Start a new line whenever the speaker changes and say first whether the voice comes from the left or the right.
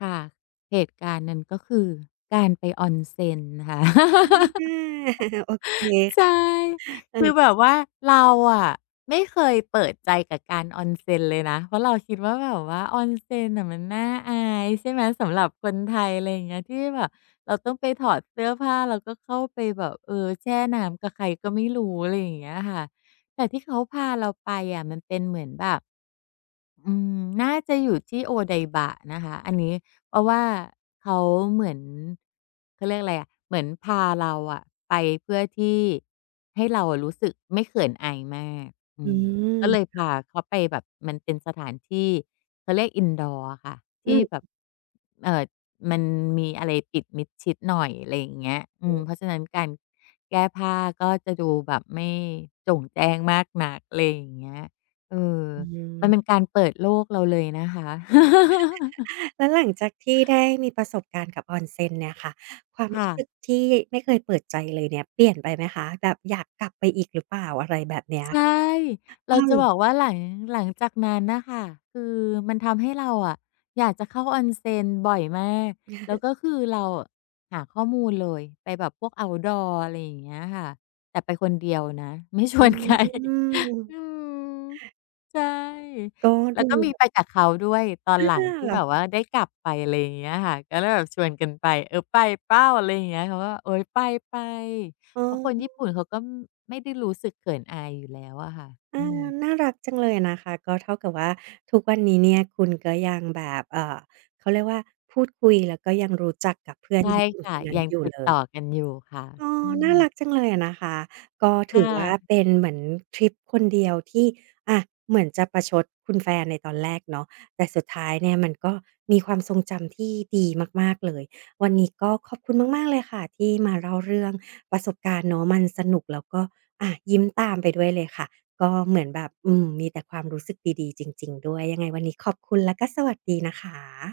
left: ค่ะ เหตุการณ์นั้นก็คือการไป Onsen นะคะ
right: ฮั่นแน่ โอเค
left: ใช่
right: เอ
left: คือ
right: อ
left: แบบว่าเราอะไม่เคยเปิดใจกับการ Onsen เลยนะ เพราะเราคิดว่า แบบว่า Onsen น่ะ มันน่าอายใช่ไหม สำหรับคนไทย อะไรอย่างเงี้ย ที่แบบเราต้องไปถอดเสื้อผ้า แล้วก็ เข้าไปแบบ เออ แช่น้ำกับใครก็ไม่รู้ อะไรอย่างเงี้ยค่ะ แต่ที่เขาพาเราไปอะมันเป็นเหมือนแบบ อืม น่าจะอยู่ที่ Odaiba นะคะ อันนี้ เพราะว่าเขาเหมือน เขาเรียกอะไรอะ เหมือนพาเราอะไปเพื่อที่ให้เรารู้สึกไม่เขินอายมาก อื
right: อื
left: ม ก
right: ม
left: ็เลยพ
right: ค่ะ
left: าเขาไปแบบ มันเป็นสถานที่ เขาเรียก indoor อะค่ะ ท
right: อื
left: ี่แบบ
right: ม
left: เอ่อ มันมีอะไรปิดมิดชิดหน่อย อะไรอย่างเงี้ย อื
right: อื
left: ม
right: อ
left: เพราะฉะนั้นการแก้ผ้าก็จะดูแบบไม่โจ่งแจ้งมากนัก อะไรอย่างเงี้ย เออ
right: อื
left: มัน
right: ม
left: เป็นการเปิดโลกเราเลยนะคะ
right: แล้วหลังจากที่ได้มีประสบการณ์กับ Onsen เนี่ยค่ะ ความ
left: ค
right: ร
left: ่
right: ู้สึ
left: ะ
right: กที่ไม่เคยเปิดใจเลยเนี่ยเปลี่ยนไปไหมคะ แบบอยากกลับไปอีกหรือเปล่า? อะไรแบบเนี้ย
left: ใช่ เ
right: อ
left: ร
right: ื
left: าจะบ
right: ม
left: อกว่าหลัง หลังจากนั้นน่ะค่ะ คือมันทำให้เราอะอยากจะเข้า Onsen บ่อยมาก แล้วก็คือเราอะหาข้อมูลเลย ไปแบบพวก Outdoor อะไรอย่างเงี้ยค่ะ แต่ไปคนเดียวนะ ไม่ช
right: อื
left: วน ใคร อื
right: ม
left: ม ใช่
right: ก็
left: แล
right: ด
left: ้
right: ู
left: วก็มี
right: แบบ
left: ไปกับเขาด้วย ตอ
right: อ
left: น
right: ้า
left: หลัง
right: ว
left: ที
right: เ
left: ่
right: หรอ
left: แบบ
right: คะ?
left: ว่าได้กลับไป อะไรอย่างเงี้ยอะค่ะ ก็เลยแบบชวนกันไป เอ่อ "ไปเปล่า?" อะไรอย่างเงี้ย เขาก็ "โอ๊ย ไป ๆ"
right: อ้
left: เพราะคนญี่
right: อ
left: ปุ่นเขาก็ ม ไม่ได้รู้สึกเขินอายอยู่แล้วอะค่ะ
right: เออ
left: อืม
right: น่ารักจังเลยอะนะคะ ก็เท่ากับว่าทุกวันนี้เนี่ยคุณก็ยังแบบ เอ่อ เขาเรียกว่า พูดคุย แล้วก็ยังรู้จักกับ เพื่อ
left: ใช
right: น
left: ่
right: ญี่ปุ่
left: ค
right: น
left: ่
right: ค
left: ะ
right: นนั้
left: ย
right: น
left: ัง
right: อยู่
left: ติ
right: เ
left: ด
right: ล
left: ต่อ
right: ย
left: กัน อยู่ค่ะ
right: อ๋อ
left: อื
right: น่
left: ม
right: ารักจังเลยอะนะคะ ก็
left: ค
right: ถื
left: ่
right: อว่า
left: ะ
right: เป็นเหมือนทริปคนเดียวที่ อา เหมือนจะประชดคุณแฟนในตอนแรกเนาะ แต่สุดท้ายเนี่ยมันก็มีความทรงจำที่ดีมาก ๆ เลย วันนี้ก็ขอบคุณมาก ๆ เลยค่ะที่มาเล่าเรื่องประสบการณ์เนาะ มันสนุกแล้วก็ อ่า ยิ้มตามไปด้วยเลยค่ะ ก็เหมือนแบบ อืม มีแต่ความรู้สึกดี ๆ จริง ๆ ด้วย ยังไงวันนี้ขอบคุณ และก็สวัสดีนะคะ